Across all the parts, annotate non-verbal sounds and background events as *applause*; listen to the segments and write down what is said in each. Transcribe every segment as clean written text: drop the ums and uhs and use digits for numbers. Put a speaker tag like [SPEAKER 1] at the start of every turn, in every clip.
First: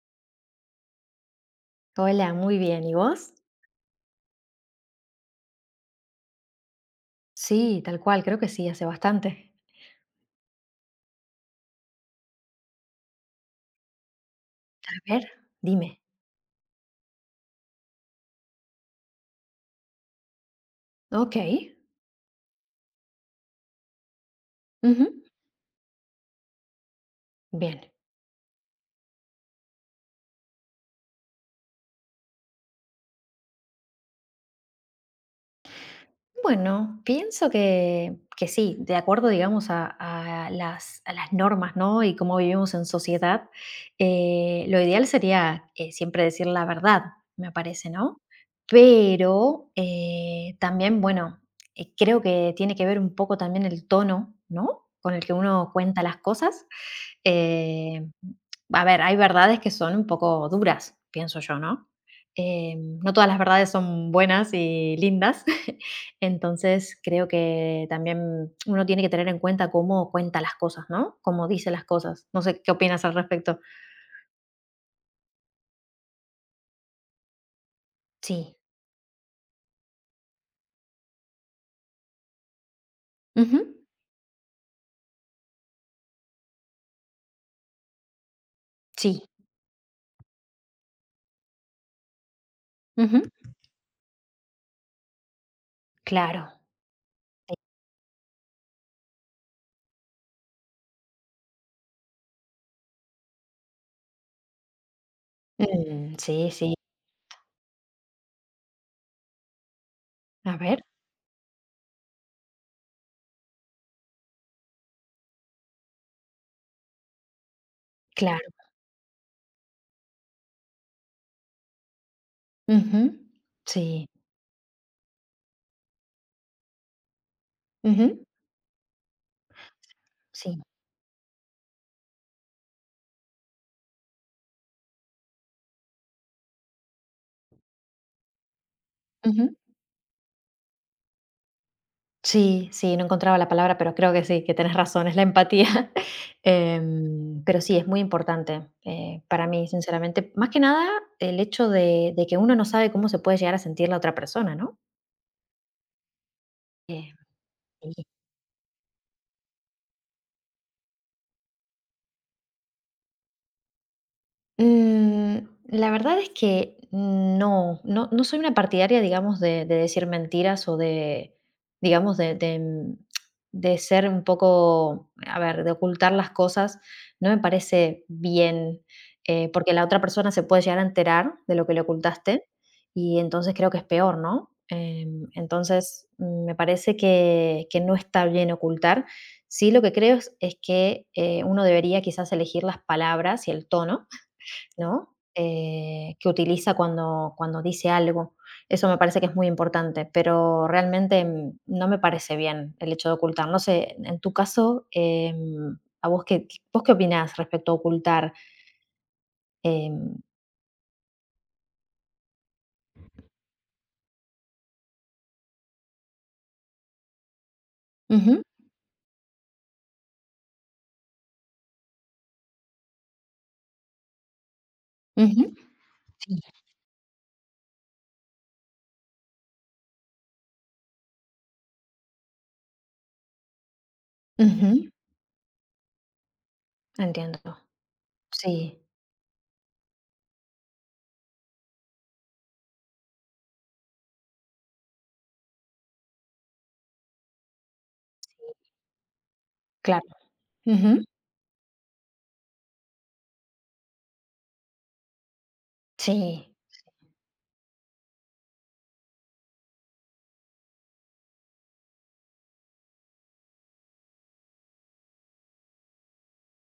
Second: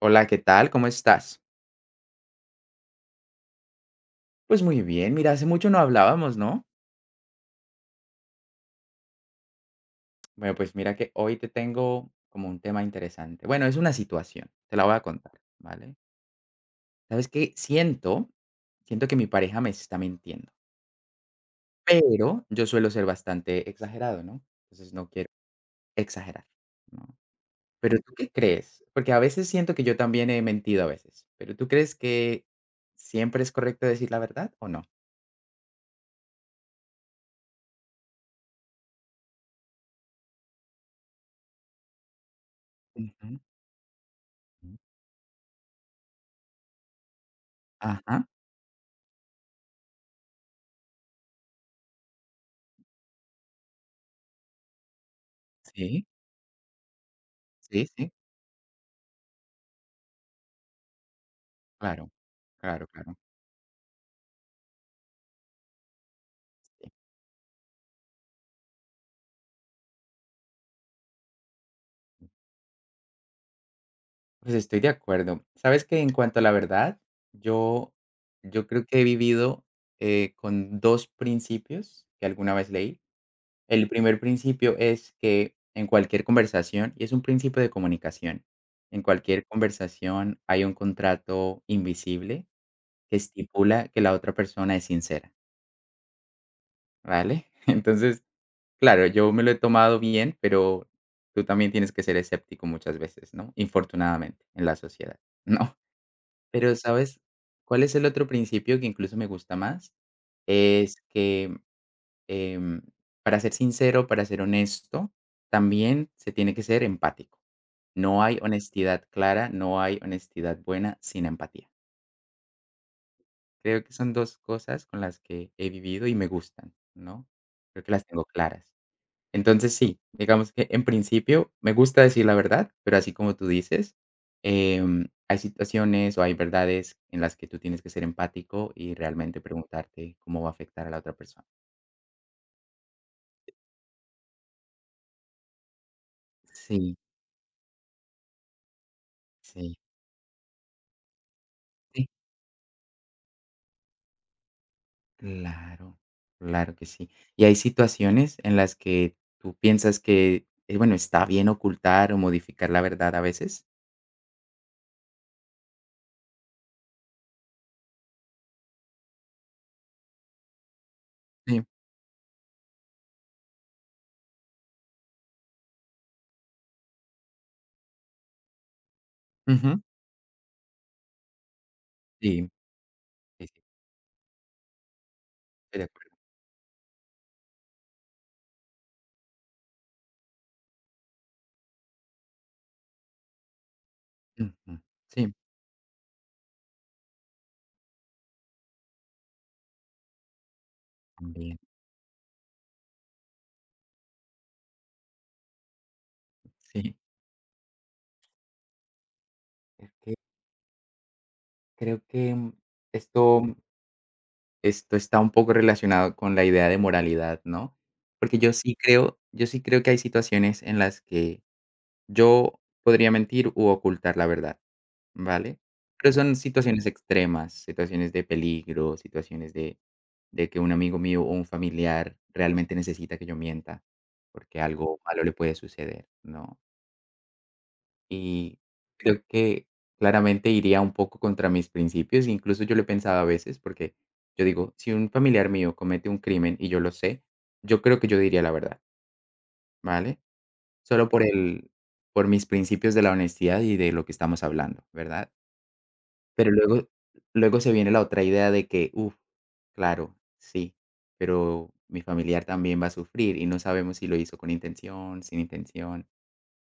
[SPEAKER 1] Hola, ¿qué tal? ¿Cómo estás?
[SPEAKER 2] Hola, muy bien. ¿Y vos?
[SPEAKER 1] Pues muy bien, mira, hace mucho no hablábamos, ¿no?
[SPEAKER 2] Sí, tal cual, creo que sí, hace bastante.
[SPEAKER 1] Bueno, pues mira que hoy te tengo como un tema interesante. Bueno, es una situación, te la voy
[SPEAKER 2] A
[SPEAKER 1] a
[SPEAKER 2] ver,
[SPEAKER 1] contar,
[SPEAKER 2] dime.
[SPEAKER 1] ¿vale? ¿Sabes qué? Siento que mi pareja me está mintiendo,
[SPEAKER 2] Ok.
[SPEAKER 1] pero yo suelo ser bastante exagerado, ¿no? Entonces
[SPEAKER 2] Ujú.
[SPEAKER 1] no quiero exagerar, ¿no?
[SPEAKER 2] Bien.
[SPEAKER 1] Pero ¿tú qué crees? Porque a veces siento que yo también he mentido a veces, pero ¿tú crees que siempre es correcto decir la verdad o no?
[SPEAKER 2] Bueno, pienso que sí, de acuerdo, digamos, a las normas, ¿no? Y cómo vivimos en
[SPEAKER 1] Ujú.
[SPEAKER 2] sociedad, lo ideal sería siempre decir la verdad, me parece,
[SPEAKER 1] Ajá,
[SPEAKER 2] ¿no? Pero también, bueno, creo que tiene que ver un poco también el tono, ¿no? Con el que uno cuenta
[SPEAKER 1] sí,
[SPEAKER 2] las cosas.
[SPEAKER 1] sí,
[SPEAKER 2] Eh,
[SPEAKER 1] sí.
[SPEAKER 2] a ver, hay verdades que son un poco duras, pienso yo, ¿no?
[SPEAKER 1] Claro, claro,
[SPEAKER 2] No
[SPEAKER 1] claro.
[SPEAKER 2] todas las verdades son buenas y lindas. *laughs*
[SPEAKER 1] Sí.
[SPEAKER 2] Entonces, creo que también uno tiene que tener en cuenta cómo cuenta las cosas, ¿no? Cómo dice las cosas. No sé qué opinas al respecto.
[SPEAKER 1] Pues estoy de acuerdo. Sabes que en cuanto a la verdad, yo,
[SPEAKER 2] Sí.
[SPEAKER 1] yo creo que he vivido con dos principios que alguna vez leí.
[SPEAKER 2] Ujú.
[SPEAKER 1] El primer principio es que en cualquier conversación, y es un principio de comunicación, en
[SPEAKER 2] Sí.
[SPEAKER 1] cualquier conversación hay un contrato invisible que
[SPEAKER 2] Ujú.
[SPEAKER 1] estipula que la otra persona es sincera,
[SPEAKER 2] Claro.
[SPEAKER 1] ¿vale? *laughs* Entonces, claro, yo me lo he tomado bien, pero tú también tienes que ser escéptico muchas veces, ¿no? Infortunadamente, en la sociedad, *laughs* ¿no?
[SPEAKER 2] Mm, sí,
[SPEAKER 1] Pero,
[SPEAKER 2] sí.
[SPEAKER 1] ¿sabes cuál es el otro principio que incluso me gusta más?
[SPEAKER 2] A ver.
[SPEAKER 1] Es que, em, para ser sincero, para ser honesto, también se tiene que ser empático. No hay
[SPEAKER 2] Claro.
[SPEAKER 1] honestidad clara, no hay honestidad buena sin empatía.
[SPEAKER 2] Ujú.
[SPEAKER 1] Creo que
[SPEAKER 2] Sí.
[SPEAKER 1] son 2 cosas con las que he vivido y me gustan, ¿no? Creo que las tengo
[SPEAKER 2] Ujú.
[SPEAKER 1] claras. Entonces, sí, digamos
[SPEAKER 2] Sí.
[SPEAKER 1] que en principio me gusta decir la verdad, pero así como tú dices, hay situaciones o hay verdades en las que tú tienes que ser empático y realmente
[SPEAKER 2] Ujú.
[SPEAKER 1] preguntarte cómo va a afectar a la otra persona.
[SPEAKER 2] Sí, sí, no encontraba la palabra, pero creo que sí, que tenés razón, es la empatía. *laughs*
[SPEAKER 1] Sí,
[SPEAKER 2] Pero sí, es muy importante para mí,
[SPEAKER 1] sí,
[SPEAKER 2] sinceramente. Más que nada, el hecho
[SPEAKER 1] sí,
[SPEAKER 2] de que uno no sabe cómo se puede llegar a sentir la otra persona, ¿no?
[SPEAKER 1] claro, claro que sí.
[SPEAKER 2] Eh,
[SPEAKER 1] Y hay situaciones en las que tú piensas que, bueno, está bien ocultar o modificar la verdad a veces.
[SPEAKER 2] Mm, la verdad es que no, no, no soy una partidaria, digamos, de decir mentiras o de,
[SPEAKER 1] Sí,
[SPEAKER 2] digamos, de, de, mm, de ser un poco, a ver, de ocultar las cosas. No me parece bien, porque
[SPEAKER 1] ujú,
[SPEAKER 2] la otra persona se puede llegar a enterar de lo que le
[SPEAKER 1] sí,
[SPEAKER 2] ocultaste y
[SPEAKER 1] sí,
[SPEAKER 2] entonces
[SPEAKER 1] sí,
[SPEAKER 2] creo que es peor, ¿no?
[SPEAKER 1] estoy de acuerdo.
[SPEAKER 2] Entonces, me parece que no está bien ocultar. Sí, lo que creo es que uno debería quizás elegir las palabras y el tono,
[SPEAKER 1] Ujú,
[SPEAKER 2] ¿no?
[SPEAKER 1] sí,
[SPEAKER 2] Que utiliza cuando dice algo. Eso me parece que es muy importante, pero realmente
[SPEAKER 1] también,
[SPEAKER 2] no me parece bien el hecho de ocultar. No sé, en tu caso, ¿vos qué
[SPEAKER 1] sí.
[SPEAKER 2] opinás respecto a ocultar?
[SPEAKER 1] Ok.
[SPEAKER 2] em,
[SPEAKER 1] Creo que, esto esto está un poco relacionado con la idea de moralidad, ¿no? Porque
[SPEAKER 2] ujú,
[SPEAKER 1] yo sí creo que hay situaciones en las que yo podría mentir u ocultar la verdad,
[SPEAKER 2] ujú.
[SPEAKER 1] ¿vale? Pero
[SPEAKER 2] Sí.
[SPEAKER 1] son situaciones extremas, situaciones de peligro, situaciones de que un amigo mío o un familiar realmente necesita que yo mienta, porque
[SPEAKER 2] Ujú,
[SPEAKER 1] algo malo le puede suceder, ¿no?
[SPEAKER 2] entiendo.
[SPEAKER 1] Y
[SPEAKER 2] Sí,
[SPEAKER 1] creo que claramente iría un poco contra mis principios. Incluso yo lo he pensado a veces porque yo digo, si un familiar mío comete un crimen y yo lo sé, yo creo que yo diría la verdad,
[SPEAKER 2] claro.
[SPEAKER 1] ¿vale?
[SPEAKER 2] Ujú.
[SPEAKER 1] Solo por mis principios de la honestidad y de lo que estamos hablando, ¿verdad?
[SPEAKER 2] Sí.
[SPEAKER 1] Pero luego se viene la otra idea de que, uff, claro, sí, pero mi familiar también va a sufrir y no sabemos si lo hizo con intención, sin intención.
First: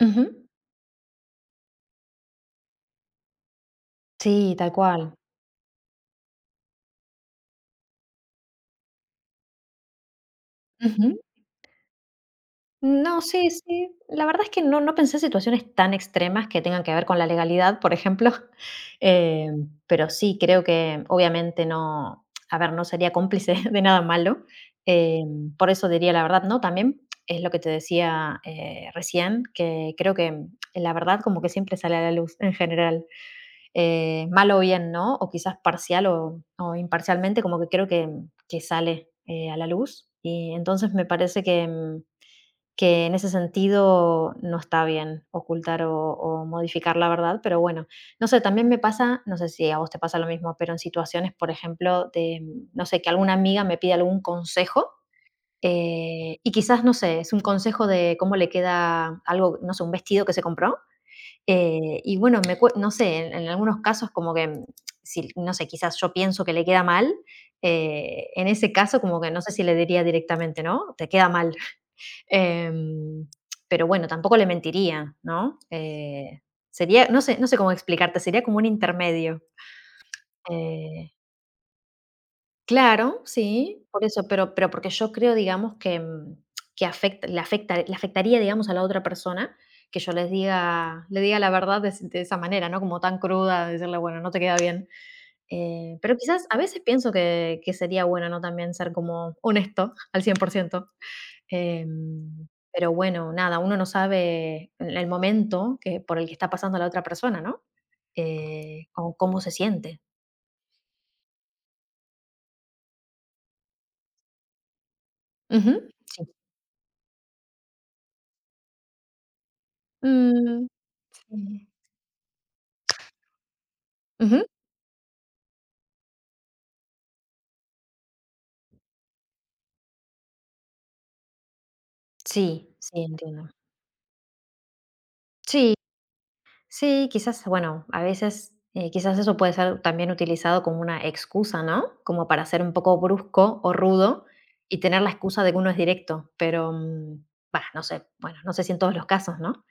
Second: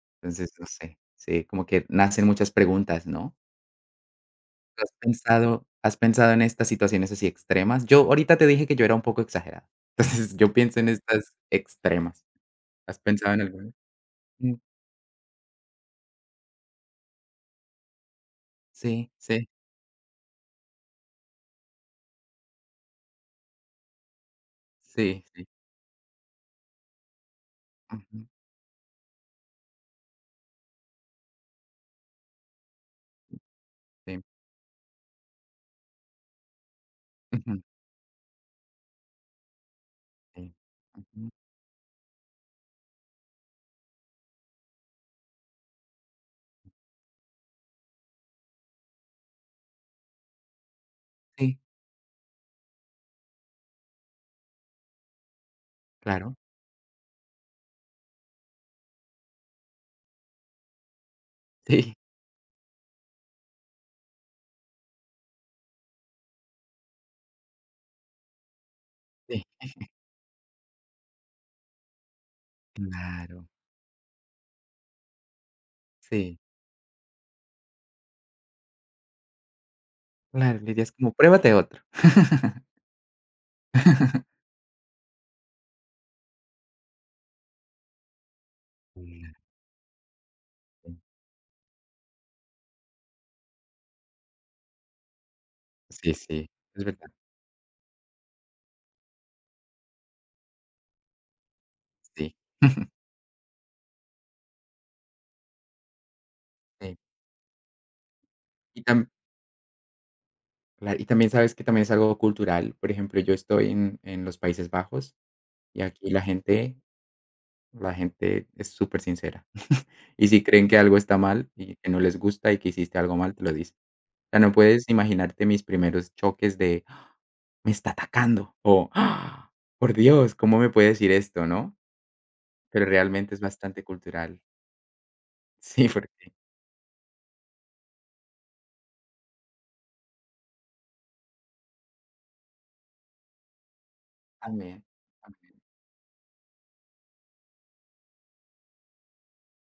[SPEAKER 2] Ujú.
[SPEAKER 1] Entonces, no sé, sí, como que nacen muchas preguntas, ¿no?
[SPEAKER 2] Sí, tal
[SPEAKER 1] ¿Has
[SPEAKER 2] cual.
[SPEAKER 1] pensado has pensado en estas situaciones así extremas? Yo ahorita te dije que yo era un poco exagerado. *laughs* Entonces, yo pienso en estas extremas. ¿Has
[SPEAKER 2] No,
[SPEAKER 1] pensado en
[SPEAKER 2] sí,
[SPEAKER 1] alguna?
[SPEAKER 2] sí. La verdad es
[SPEAKER 1] Mm,
[SPEAKER 2] que no pensé en situaciones tan extremas que tengan que ver con la legalidad, por ejemplo. *laughs*
[SPEAKER 1] sí, sí,
[SPEAKER 2] eh, pero sí creo que obviamente no, a ver, no sería cómplice *laughs* de nada malo. eh,
[SPEAKER 1] sí, sí.
[SPEAKER 2] por eso diría la verdad, ¿no? También es lo que te
[SPEAKER 1] Ujú,
[SPEAKER 2] decía, recién, que creo que la verdad como que siempre sale a la luz en general,
[SPEAKER 1] sí.
[SPEAKER 2] mal o bien, ¿no? O quizás parcial o imparcialmente, como
[SPEAKER 1] Ujú,
[SPEAKER 2] que creo que sale, a la luz y
[SPEAKER 1] sí.
[SPEAKER 2] entonces me
[SPEAKER 1] Ujú,
[SPEAKER 2] parece que en ese sentido no está bien ocultar o modificar la verdad, pero bueno, no sé, también me pasa, no sé si a vos te pasa lo mismo, pero en situaciones, por
[SPEAKER 1] sí,
[SPEAKER 2] ejemplo, de, no sé, que alguna amiga me pide algún consejo,
[SPEAKER 1] claro.
[SPEAKER 2] y quizás, no sé, es un consejo de cómo le queda algo, no sé, un vestido que se compró.
[SPEAKER 1] Sí,
[SPEAKER 2] Y bueno, no sé, en algunos casos como que, si, no sé, quizás yo pienso que le queda mal. En ese caso como que no
[SPEAKER 1] sí,
[SPEAKER 2] sé si le diría directamente, ¿no? Te queda mal. Em,
[SPEAKER 1] claro.
[SPEAKER 2] pero bueno, tampoco le mentiría, ¿no?
[SPEAKER 1] Sí,
[SPEAKER 2] Sería, no sé, no sé cómo explicarte, sería como un intermedio.
[SPEAKER 1] claro, le dirías
[SPEAKER 2] Eh,
[SPEAKER 1] como: "Pruébate otro".
[SPEAKER 2] claro, sí, por eso,
[SPEAKER 1] *laughs*
[SPEAKER 2] pero, porque yo creo, digamos, que le afectaría, digamos, a la otra
[SPEAKER 1] Una,
[SPEAKER 2] persona que yo le diga la verdad de esa manera, ¿no? Como tan cruda, decirle, bueno, no te queda bien. Eh,
[SPEAKER 1] Sí,
[SPEAKER 2] pero
[SPEAKER 1] sí,
[SPEAKER 2] quizás
[SPEAKER 1] sí,
[SPEAKER 2] a veces
[SPEAKER 1] es verdad,
[SPEAKER 2] pienso que sería bueno, ¿no? También ser como honesto al 100%.
[SPEAKER 1] sí.
[SPEAKER 2] Em,
[SPEAKER 1] *laughs*
[SPEAKER 2] pero bueno, nada, uno no sabe el momento que por el que está pasando la
[SPEAKER 1] Sí.
[SPEAKER 2] otra persona, ¿no?
[SPEAKER 1] Y
[SPEAKER 2] Eh,
[SPEAKER 1] tam
[SPEAKER 2] o cómo se siente.
[SPEAKER 1] Claro, y también sabes que también es algo cultural. Por ejemplo, yo estoy en los Países Bajos.
[SPEAKER 2] Ujú,
[SPEAKER 1] Y aquí la
[SPEAKER 2] sí.
[SPEAKER 1] gente la gente es súper sincera. *laughs* Y si creen
[SPEAKER 2] Mm.
[SPEAKER 1] que algo está mal
[SPEAKER 2] Sí.
[SPEAKER 1] y que no les gusta y que hiciste algo mal, te lo dicen. O sea,
[SPEAKER 2] Ujú.
[SPEAKER 1] no puedes imaginarte mis primeros choques de: "Ah, me está atacando", o "Ah, por Dios, ¿cómo me puede decir esto?", ¿no?
[SPEAKER 2] Sí,
[SPEAKER 1] Pero
[SPEAKER 2] sí,
[SPEAKER 1] realmente es
[SPEAKER 2] entiendo.
[SPEAKER 1] bastante cultural. *laughs*
[SPEAKER 2] Sí,
[SPEAKER 1] Sí, porque
[SPEAKER 2] sí, quizás, bueno, a veces, quizás eso puede ser también utilizado como una excusa, ¿no? Como para ser un poco brusco o rudo y
[SPEAKER 1] también,
[SPEAKER 2] tener la excusa
[SPEAKER 1] también.
[SPEAKER 2] de que uno es directo, pero, bah, no sé, bueno, no sé si en todos los casos, ¿no?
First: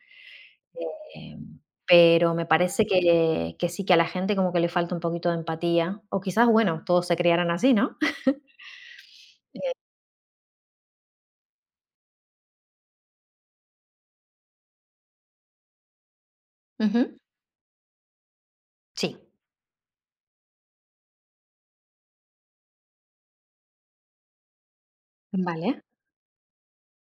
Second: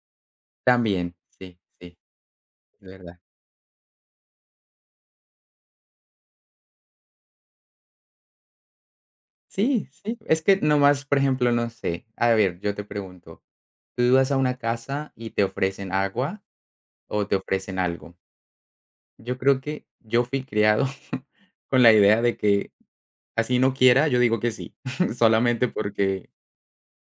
[SPEAKER 1] También,
[SPEAKER 2] Eh,
[SPEAKER 1] sí, sí,
[SPEAKER 2] pero me
[SPEAKER 1] es
[SPEAKER 2] parece
[SPEAKER 1] verdad.
[SPEAKER 2] que sí, que a la gente como que le falta un poquito de empatía, o quizás, bueno, todos se criaran así, ¿no? *laughs*
[SPEAKER 1] Sí, sí, es que nomás, por ejemplo, no sé, a ver, yo te pregunto, tú vas a una casa y te ofrecen agua
[SPEAKER 2] Ujú.
[SPEAKER 1] o te ofrecen algo.
[SPEAKER 2] Sí.
[SPEAKER 1] Yo creo que yo fui criado *laughs* con la idea de que así no quiera, yo digo que sí, *laughs* solamente
[SPEAKER 2] Vale.
[SPEAKER 1] porque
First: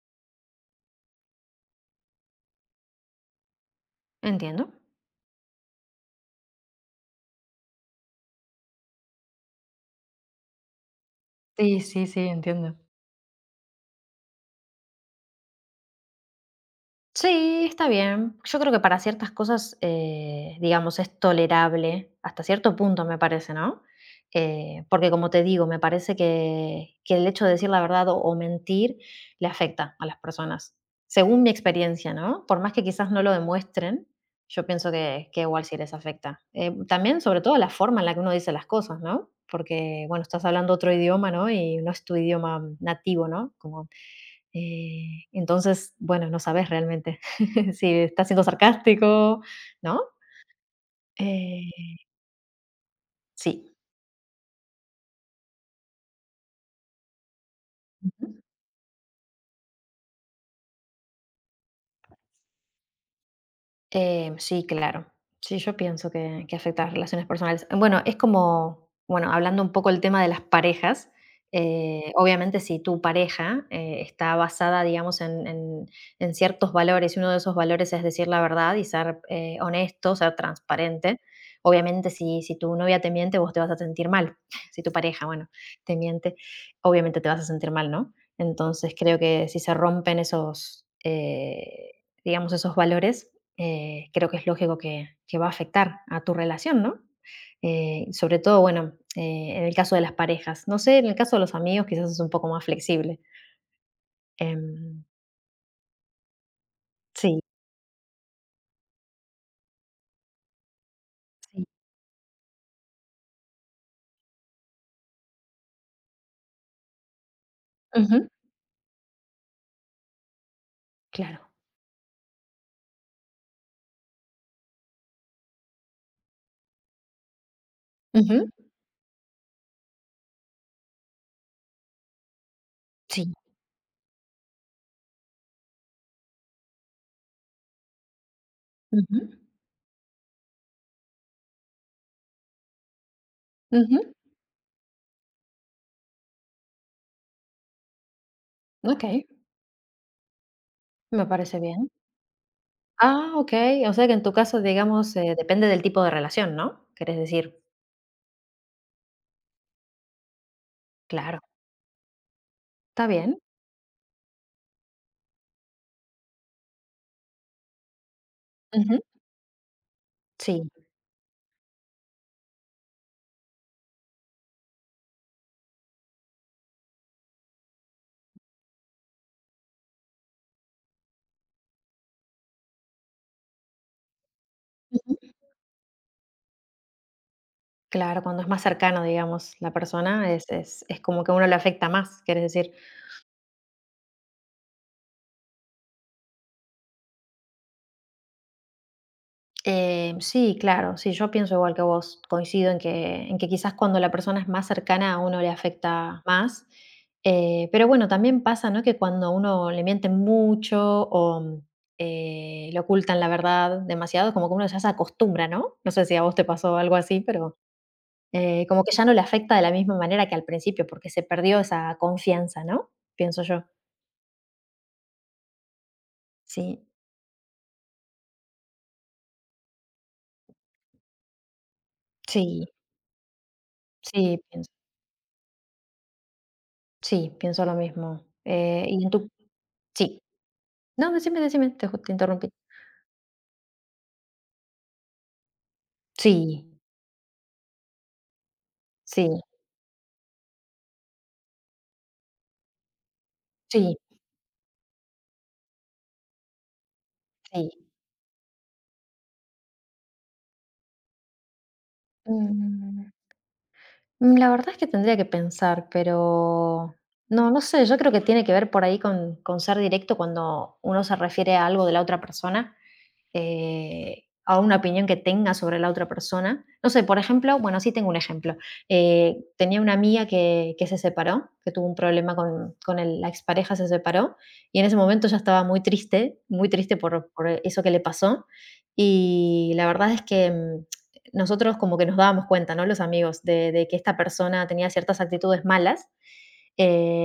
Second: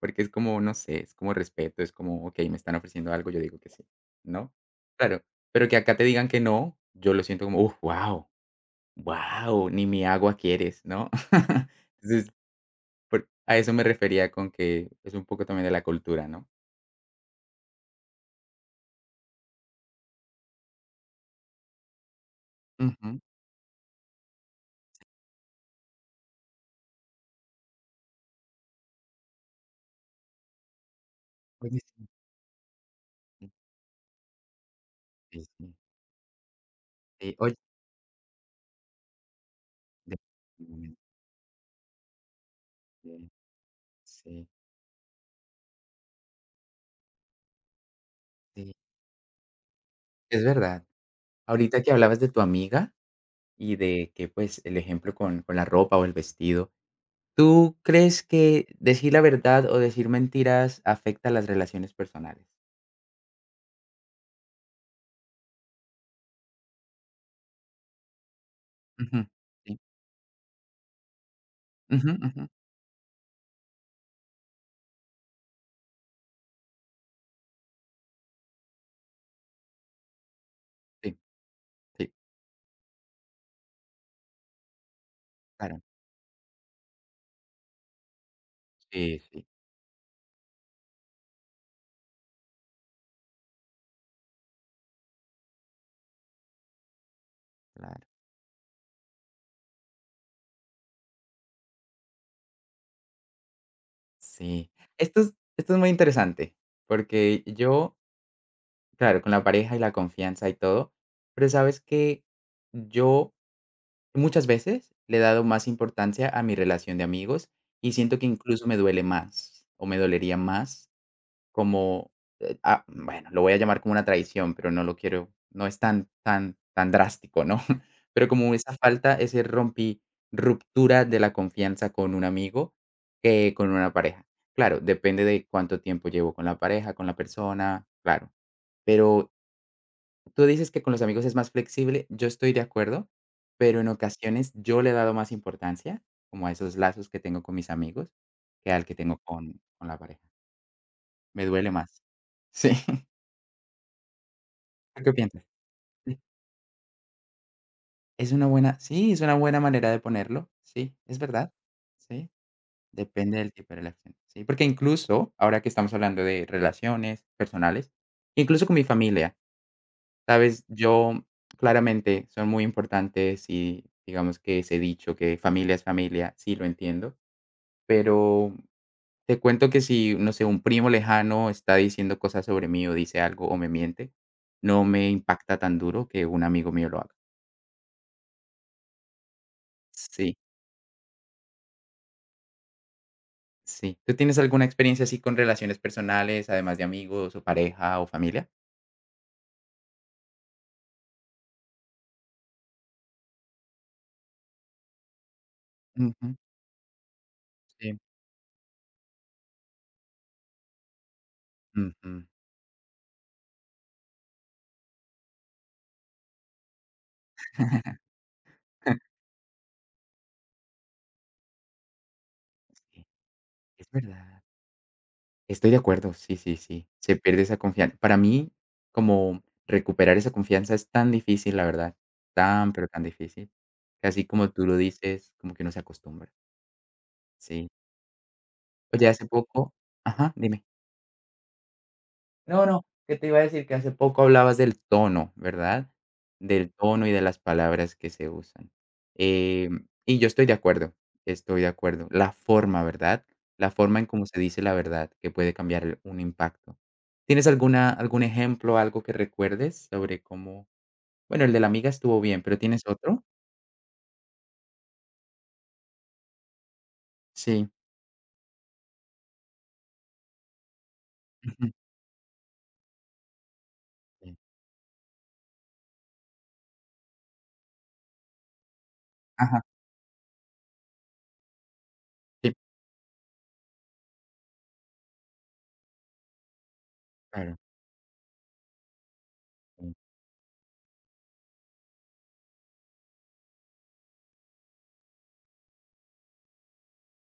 [SPEAKER 1] porque es como, no sé, es como respeto, es como, okey, me están ofreciendo algo, yo digo que sí, ¿no?
[SPEAKER 2] Entiendo.
[SPEAKER 1] Claro, pero que acá te digan que no, yo lo siento como, wow, wow, ni mi agua quieres, ¿no? *laughs*
[SPEAKER 2] Sí, sí, sí,
[SPEAKER 1] Entonces,
[SPEAKER 2] entiendo.
[SPEAKER 1] por a eso me refería con que es un poco también de la cultura, ¿no?
[SPEAKER 2] Sí, está bien. Yo creo que para ciertas cosas, digamos, es tolerable hasta cierto punto, me
[SPEAKER 1] Ujú.
[SPEAKER 2] parece, ¿no? Porque como te digo, me parece que el hecho de decir la verdad o mentir le afecta a las personas, según mi
[SPEAKER 1] Oye, sí,
[SPEAKER 2] experiencia, ¿no? Por más que quizás no lo
[SPEAKER 1] sí,
[SPEAKER 2] demuestren, yo pienso que
[SPEAKER 1] sí,
[SPEAKER 2] igual
[SPEAKER 1] sí.
[SPEAKER 2] sí les afecta. También,
[SPEAKER 1] Sí,
[SPEAKER 2] sobre
[SPEAKER 1] oye,
[SPEAKER 2] todo, la forma en la que uno dice las cosas, ¿no? Porque, bueno, estás hablando otro
[SPEAKER 1] definitivamente,
[SPEAKER 2] idioma, ¿no? Y no es tu idioma nativo, ¿no? Como
[SPEAKER 1] sí,
[SPEAKER 2] entonces, bueno, no sabes realmente *laughs* si está siendo
[SPEAKER 1] sí,
[SPEAKER 2] sarcástico, ¿no?
[SPEAKER 1] es verdad. Ahorita que
[SPEAKER 2] Eh,
[SPEAKER 1] hablabas de tu amiga
[SPEAKER 2] sí.
[SPEAKER 1] y de que, pues, el ejemplo con la ropa o el vestido, ¿tú crees que decir la verdad o decir mentiras afecta las relaciones personales?
[SPEAKER 2] Sí, claro. Sí, yo pienso que afecta a las relaciones personales. Bueno, es como,
[SPEAKER 1] Ujú,
[SPEAKER 2] bueno, hablando un
[SPEAKER 1] sí.
[SPEAKER 2] poco el tema de las parejas,
[SPEAKER 1] Ujú, ujú.
[SPEAKER 2] obviamente si tu pareja está basada, digamos, en, en ciertos valores y uno de esos valores es decir la verdad y ser honesto, ser
[SPEAKER 1] Sí,
[SPEAKER 2] transparente, obviamente
[SPEAKER 1] sí,
[SPEAKER 2] si tu novia te miente, vos te vas a sentir mal. *laughs* Si tu pareja, bueno,
[SPEAKER 1] claro.
[SPEAKER 2] te miente, obviamente te vas a sentir mal, ¿no? Entonces creo
[SPEAKER 1] Sí, sí,
[SPEAKER 2] que si se rompen esos digamos, esos valores, creo que es lógico que va a afectar a tu relación, ¿no?
[SPEAKER 1] claro.
[SPEAKER 2] Sobre todo, bueno, en el caso de las parejas. No sé, en el caso de los amigos quizás es un poco más flexible.
[SPEAKER 1] Sí.
[SPEAKER 2] Em,
[SPEAKER 1] Esto es muy interesante,
[SPEAKER 2] sí,
[SPEAKER 1] porque yo, claro, con la pareja y la confianza y todo, pero,
[SPEAKER 2] sí.
[SPEAKER 1] sabes que yo muchas veces le he dado más importancia a mi relación de amigos, y siento que
[SPEAKER 2] Ujú,
[SPEAKER 1] incluso me duele más o me dolería más
[SPEAKER 2] claro.
[SPEAKER 1] como, bueno, lo voy a llamar como una traición, pero no lo quiero, no es tan, tan, tan drástico, ¿no? *laughs* Pero
[SPEAKER 2] Ujú,
[SPEAKER 1] como esa falta, ruptura de la confianza con un amigo,
[SPEAKER 2] sí.
[SPEAKER 1] que con una pareja. Claro, depende de cuánto tiempo llevo con la pareja, con la persona, claro. Pero
[SPEAKER 2] Ujú,
[SPEAKER 1] tú dices que con los amigos es más flexible, yo estoy de acuerdo, pero en
[SPEAKER 2] ujú.
[SPEAKER 1] ocasiones yo le he dado más importancia, como a esos lazos que tengo con mis amigos, que al que
[SPEAKER 2] Ok,
[SPEAKER 1] tengo con la pareja.
[SPEAKER 2] me
[SPEAKER 1] Me
[SPEAKER 2] parece
[SPEAKER 1] duele
[SPEAKER 2] bien.
[SPEAKER 1] más. Sí. *laughs*
[SPEAKER 2] Ah, ok. O sea que en tu caso,
[SPEAKER 1] ¿Tú qué
[SPEAKER 2] digamos,
[SPEAKER 1] piensas?
[SPEAKER 2] depende del tipo de
[SPEAKER 1] Sí,
[SPEAKER 2] relación, ¿no? Querés decir,
[SPEAKER 1] es una buena, sí, es una buena manera de ponerlo, sí, es
[SPEAKER 2] claro,
[SPEAKER 1] verdad. Sí,
[SPEAKER 2] está bien.
[SPEAKER 1] depende del tipo de relación. Sí, porque incluso, ahora que estamos hablando de relaciones personales, incluso con mi
[SPEAKER 2] Ujú.
[SPEAKER 1] familia.
[SPEAKER 2] Sí.
[SPEAKER 1] Sabes, yo claramente son muy importantes, y digamos que ese dicho que familia es familia, sí lo entiendo, pero te cuento que si, no sé, un primo lejano está diciendo cosas sobre mí o dice algo o me miente, no me
[SPEAKER 2] Ujú.
[SPEAKER 1] impacta tan duro que un amigo mío lo haga.
[SPEAKER 2] Claro, cuando es más cercano, digamos, la persona
[SPEAKER 1] Sí,
[SPEAKER 2] es como que a uno le afecta más, querés decir.
[SPEAKER 1] sí. ¿Tú tienes alguna experiencia así con relaciones personales, además de amigos o pareja o familia?
[SPEAKER 2] Sí, claro, sí, yo pienso igual que vos, coincido en que quizás cuando la persona es más cercana a uno le afecta
[SPEAKER 1] Ujú,
[SPEAKER 2] más. Pero
[SPEAKER 1] sí,
[SPEAKER 2] bueno, también pasa, ¿no? Que cuando a uno le mienten mucho o,
[SPEAKER 1] ujú.
[SPEAKER 2] le ocultan la verdad demasiado, como que uno ya se acostumbra, ¿no? No sé si a vos te pasó algo así, pero
[SPEAKER 1] *laughs*
[SPEAKER 2] como que ya no le afecta de la misma manera que al principio, porque se perdió esa confianza, ¿no?
[SPEAKER 1] Sí,
[SPEAKER 2] Pienso yo.
[SPEAKER 1] es verdad. Estoy de acuerdo, sí, sí, sí,
[SPEAKER 2] Sí,
[SPEAKER 1] se pierde esa confianza. Para mí, como recuperar esa confianza es tan difícil, la verdad,
[SPEAKER 2] sí,
[SPEAKER 1] tan, pero tan difícil, que así
[SPEAKER 2] sí,
[SPEAKER 1] como tú
[SPEAKER 2] pienso,
[SPEAKER 1] lo dices, como que uno se acostumbra,
[SPEAKER 2] sí, pienso
[SPEAKER 1] sí.
[SPEAKER 2] lo mismo. Eh, y
[SPEAKER 1] Oye,
[SPEAKER 2] en
[SPEAKER 1] hace
[SPEAKER 2] tu,
[SPEAKER 1] poco,
[SPEAKER 2] sí.
[SPEAKER 1] ajá, dime.
[SPEAKER 2] No, decime, decime, te interrumpí.
[SPEAKER 1] No, no, que te iba a decir que hace poco hablabas del tono, ¿verdad?
[SPEAKER 2] Sí,
[SPEAKER 1] Del tono y de las palabras que se usan.
[SPEAKER 2] sí,
[SPEAKER 1] Y yo estoy de acuerdo, estoy de acuerdo. La forma, ¿verdad? La
[SPEAKER 2] sí,
[SPEAKER 1] forma en cómo se dice la verdad, que puede cambiar un impacto. ¿Tienes
[SPEAKER 2] sí.
[SPEAKER 1] alguna, algún ejemplo, algo que recuerdes sobre cómo? Bueno, el de la amiga estuvo bien, pero ¿tienes
[SPEAKER 2] Mm,
[SPEAKER 1] otro?
[SPEAKER 2] la verdad es que tendría que pensar, pero no, no
[SPEAKER 1] Sí.
[SPEAKER 2] sé, yo creo que tiene que ver por ahí con ser directo cuando uno se refiere a
[SPEAKER 1] Ujú,
[SPEAKER 2] algo de la otra persona. eh,
[SPEAKER 1] sí.
[SPEAKER 2] a una opinión que tenga sobre la otra persona. No sé, por ejemplo, bueno, sí tengo un ejemplo. Eh,
[SPEAKER 1] Ajá.
[SPEAKER 2] tenía una amiga que se separó, que tuvo un problema
[SPEAKER 1] Sí,
[SPEAKER 2] con, con la expareja, se separó, y en ese momento ya estaba muy triste por
[SPEAKER 1] claro.
[SPEAKER 2] eso que le pasó. Y la
[SPEAKER 1] Sí,
[SPEAKER 2] verdad es que, nosotros como que nos dábamos cuenta, ¿no? Los amigos, de que esta persona tenía ciertas actitudes malas,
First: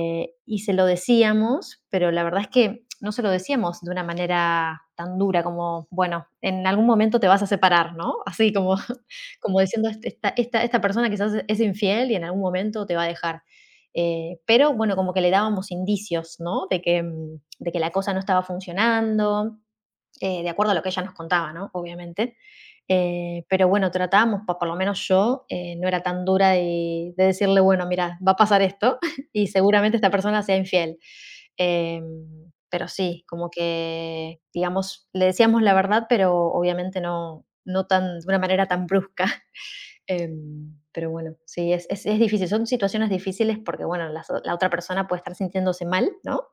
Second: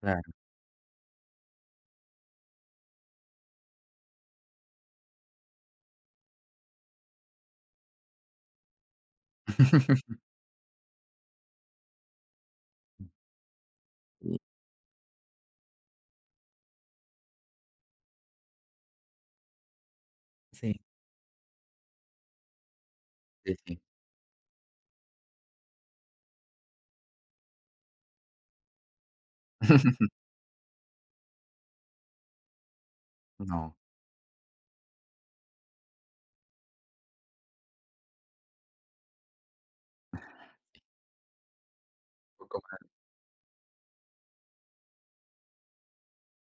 [SPEAKER 1] claro.
[SPEAKER 2] y se lo decíamos, pero la verdad es que no se lo decíamos de una manera tan dura como, bueno, en algún momento te vas a separar, ¿no? Así como, *laughs* como diciendo, "Este-
[SPEAKER 1] *laughs*
[SPEAKER 2] esta, esta, esta persona quizás es infiel y en algún momento te va a dejar."
[SPEAKER 1] Sí,
[SPEAKER 2] Pero bueno, como que le dábamos indicios, ¿no? De que la cosa no estaba funcionando, de acuerdo a
[SPEAKER 1] sí,
[SPEAKER 2] lo que ella nos contaba, ¿no? Obviamente. Pero
[SPEAKER 1] sí.
[SPEAKER 2] bueno, tratábamos, por lo menos yo, no era tan dura de decirle, bueno, mira, va a pasar esto *laughs* y seguramente esta
[SPEAKER 1] *laughs*
[SPEAKER 2] persona sea infiel. Pero sí, como
[SPEAKER 1] No,
[SPEAKER 2] que, digamos, le decíamos la verdad, pero obviamente no, no tan, de una manera tan brusca. *laughs* Em, pero bueno, sí, es, es
[SPEAKER 1] un
[SPEAKER 2] difícil.
[SPEAKER 1] poco
[SPEAKER 2] Son
[SPEAKER 1] más
[SPEAKER 2] situaciones difíciles porque, bueno, la otra persona puede estar sintiéndose mal, ¿no?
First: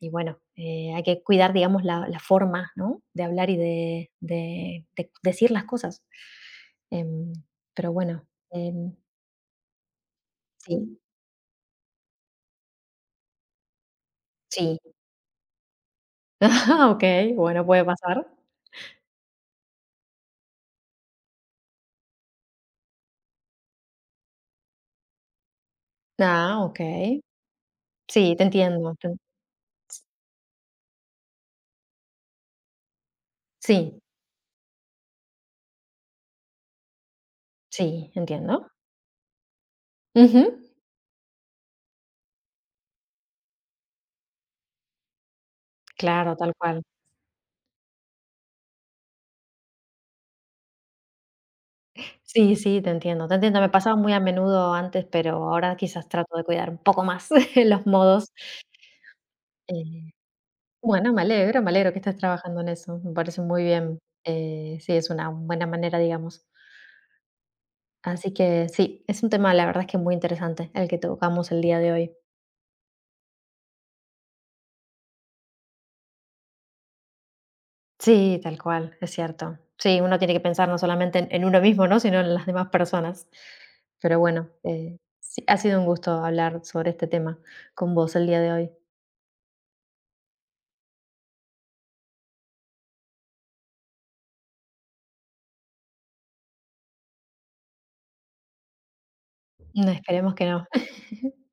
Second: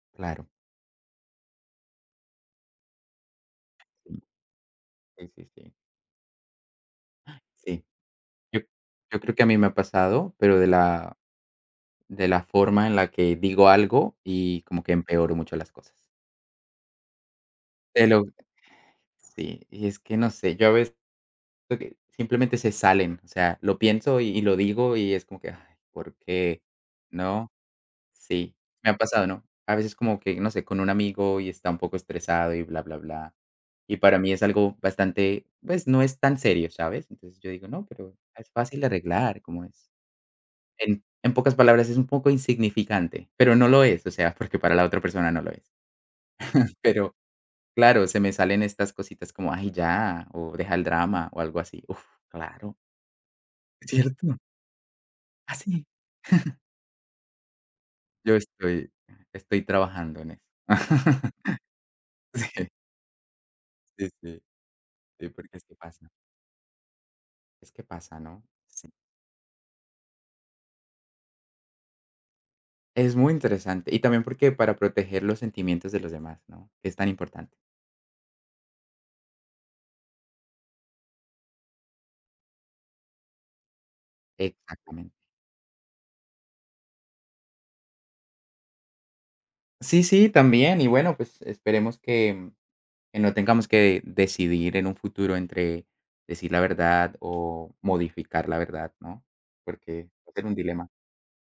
[SPEAKER 2] Y bueno,
[SPEAKER 1] claro.
[SPEAKER 2] hay que cuidar, digamos, la forma, ¿no? De hablar y de,
[SPEAKER 1] Sí.
[SPEAKER 2] de- de
[SPEAKER 1] Sí, sí,
[SPEAKER 2] decir las
[SPEAKER 1] sí.
[SPEAKER 2] cosas. Em,
[SPEAKER 1] Sí.
[SPEAKER 2] pero bueno,
[SPEAKER 1] Yo
[SPEAKER 2] em,
[SPEAKER 1] yo creo que a mí me ha pasado, pero de
[SPEAKER 2] sí,
[SPEAKER 1] la de la forma en la que digo algo y
[SPEAKER 2] sí.
[SPEAKER 1] como
[SPEAKER 2] *laughs*
[SPEAKER 1] que empeoro mucho las cosas.
[SPEAKER 2] Ah, ok, bueno, puede
[SPEAKER 1] Te lo
[SPEAKER 2] pasar.
[SPEAKER 1] sí, y es que no sé, yo a veces creo que simplemente se salen, o sea, lo pienso y lo digo y es como que, ay, ¿por qué?
[SPEAKER 2] Ah, ok.
[SPEAKER 1] ¿No?
[SPEAKER 2] Sí, te
[SPEAKER 1] Sí, me
[SPEAKER 2] entiendo.
[SPEAKER 1] ha pasado, ¿no? A veces como que, no sé, con un amigo y está un poco estresado y bla, bla, bla. Y
[SPEAKER 2] Sí,
[SPEAKER 1] para mí es algo bastante, pues, no es tan serio, ¿sabes? Entonces yo digo: "No,
[SPEAKER 2] sí,
[SPEAKER 1] pero es
[SPEAKER 2] entiendo.
[SPEAKER 1] fácil de arreglar". como es
[SPEAKER 2] Ujú.
[SPEAKER 1] En en pocas palabras, es un poco insignificante, pero no lo es, o sea, porque para la otra persona no lo es.
[SPEAKER 2] Claro, tal cual.
[SPEAKER 1] Pero claro, se me salen estas cositas como: "Ay, ya", o "Deja el drama", o algo así. Uf,
[SPEAKER 2] Sí,
[SPEAKER 1] claro,
[SPEAKER 2] sí, te entiendo, te entiendo. Me pasaba muy a
[SPEAKER 1] ¿cierto?
[SPEAKER 2] menudo antes, pero
[SPEAKER 1] Ah,
[SPEAKER 2] ahora
[SPEAKER 1] sí.
[SPEAKER 2] quizás trato de cuidar un poco más *laughs* los modos.
[SPEAKER 1] Yo estoy
[SPEAKER 2] eh,
[SPEAKER 1] trabajando en eso.
[SPEAKER 2] Bueno,
[SPEAKER 1] *laughs*
[SPEAKER 2] me alegro que estés trabajando
[SPEAKER 1] Sí,
[SPEAKER 2] en eso, me parece muy bien.
[SPEAKER 1] sí, sí,
[SPEAKER 2] Sí, es
[SPEAKER 1] sí,
[SPEAKER 2] una
[SPEAKER 1] porque
[SPEAKER 2] buena manera, digamos.
[SPEAKER 1] es que pasa,
[SPEAKER 2] Así
[SPEAKER 1] ¿no?
[SPEAKER 2] que
[SPEAKER 1] Sí.
[SPEAKER 2] sí, es un tema, la verdad es que muy interesante el que tocamos el día de hoy.
[SPEAKER 1] Es muy interesante, y también porque para proteger los sentimientos de los demás, ¿no? Es tan importante.
[SPEAKER 2] Sí, tal cual, es cierto. Sí, uno tiene que pensar no solamente en, uno mismo, ¿no? Sino en las demás personas. Pero bueno,
[SPEAKER 1] Exactamente.
[SPEAKER 2] sí, ha sido un gusto hablar sobre este tema con vos el día de hoy.
[SPEAKER 1] Sí, sí, también, y bueno, pues esperemos que no tengamos que decidir en un futuro entre decir la verdad o modificar la verdad, ¿no?
[SPEAKER 2] No,
[SPEAKER 1] Porque va a
[SPEAKER 2] esperemos
[SPEAKER 1] ser
[SPEAKER 2] que
[SPEAKER 1] un
[SPEAKER 2] no.
[SPEAKER 1] dilema.
[SPEAKER 2] *laughs*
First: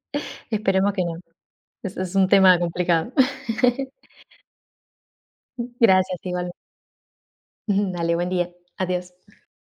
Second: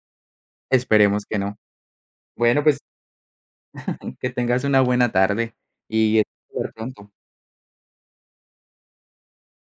[SPEAKER 2] Esperemos que no.
[SPEAKER 1] Esperemos que no.
[SPEAKER 2] Es un tema
[SPEAKER 1] Bueno, pues,
[SPEAKER 2] complicado. *laughs*
[SPEAKER 1] que tengas una buena tarde y
[SPEAKER 2] Gracias, igual.
[SPEAKER 1] espero hablar pronto.
[SPEAKER 2] *laughs* Dale, buen día. Adiós.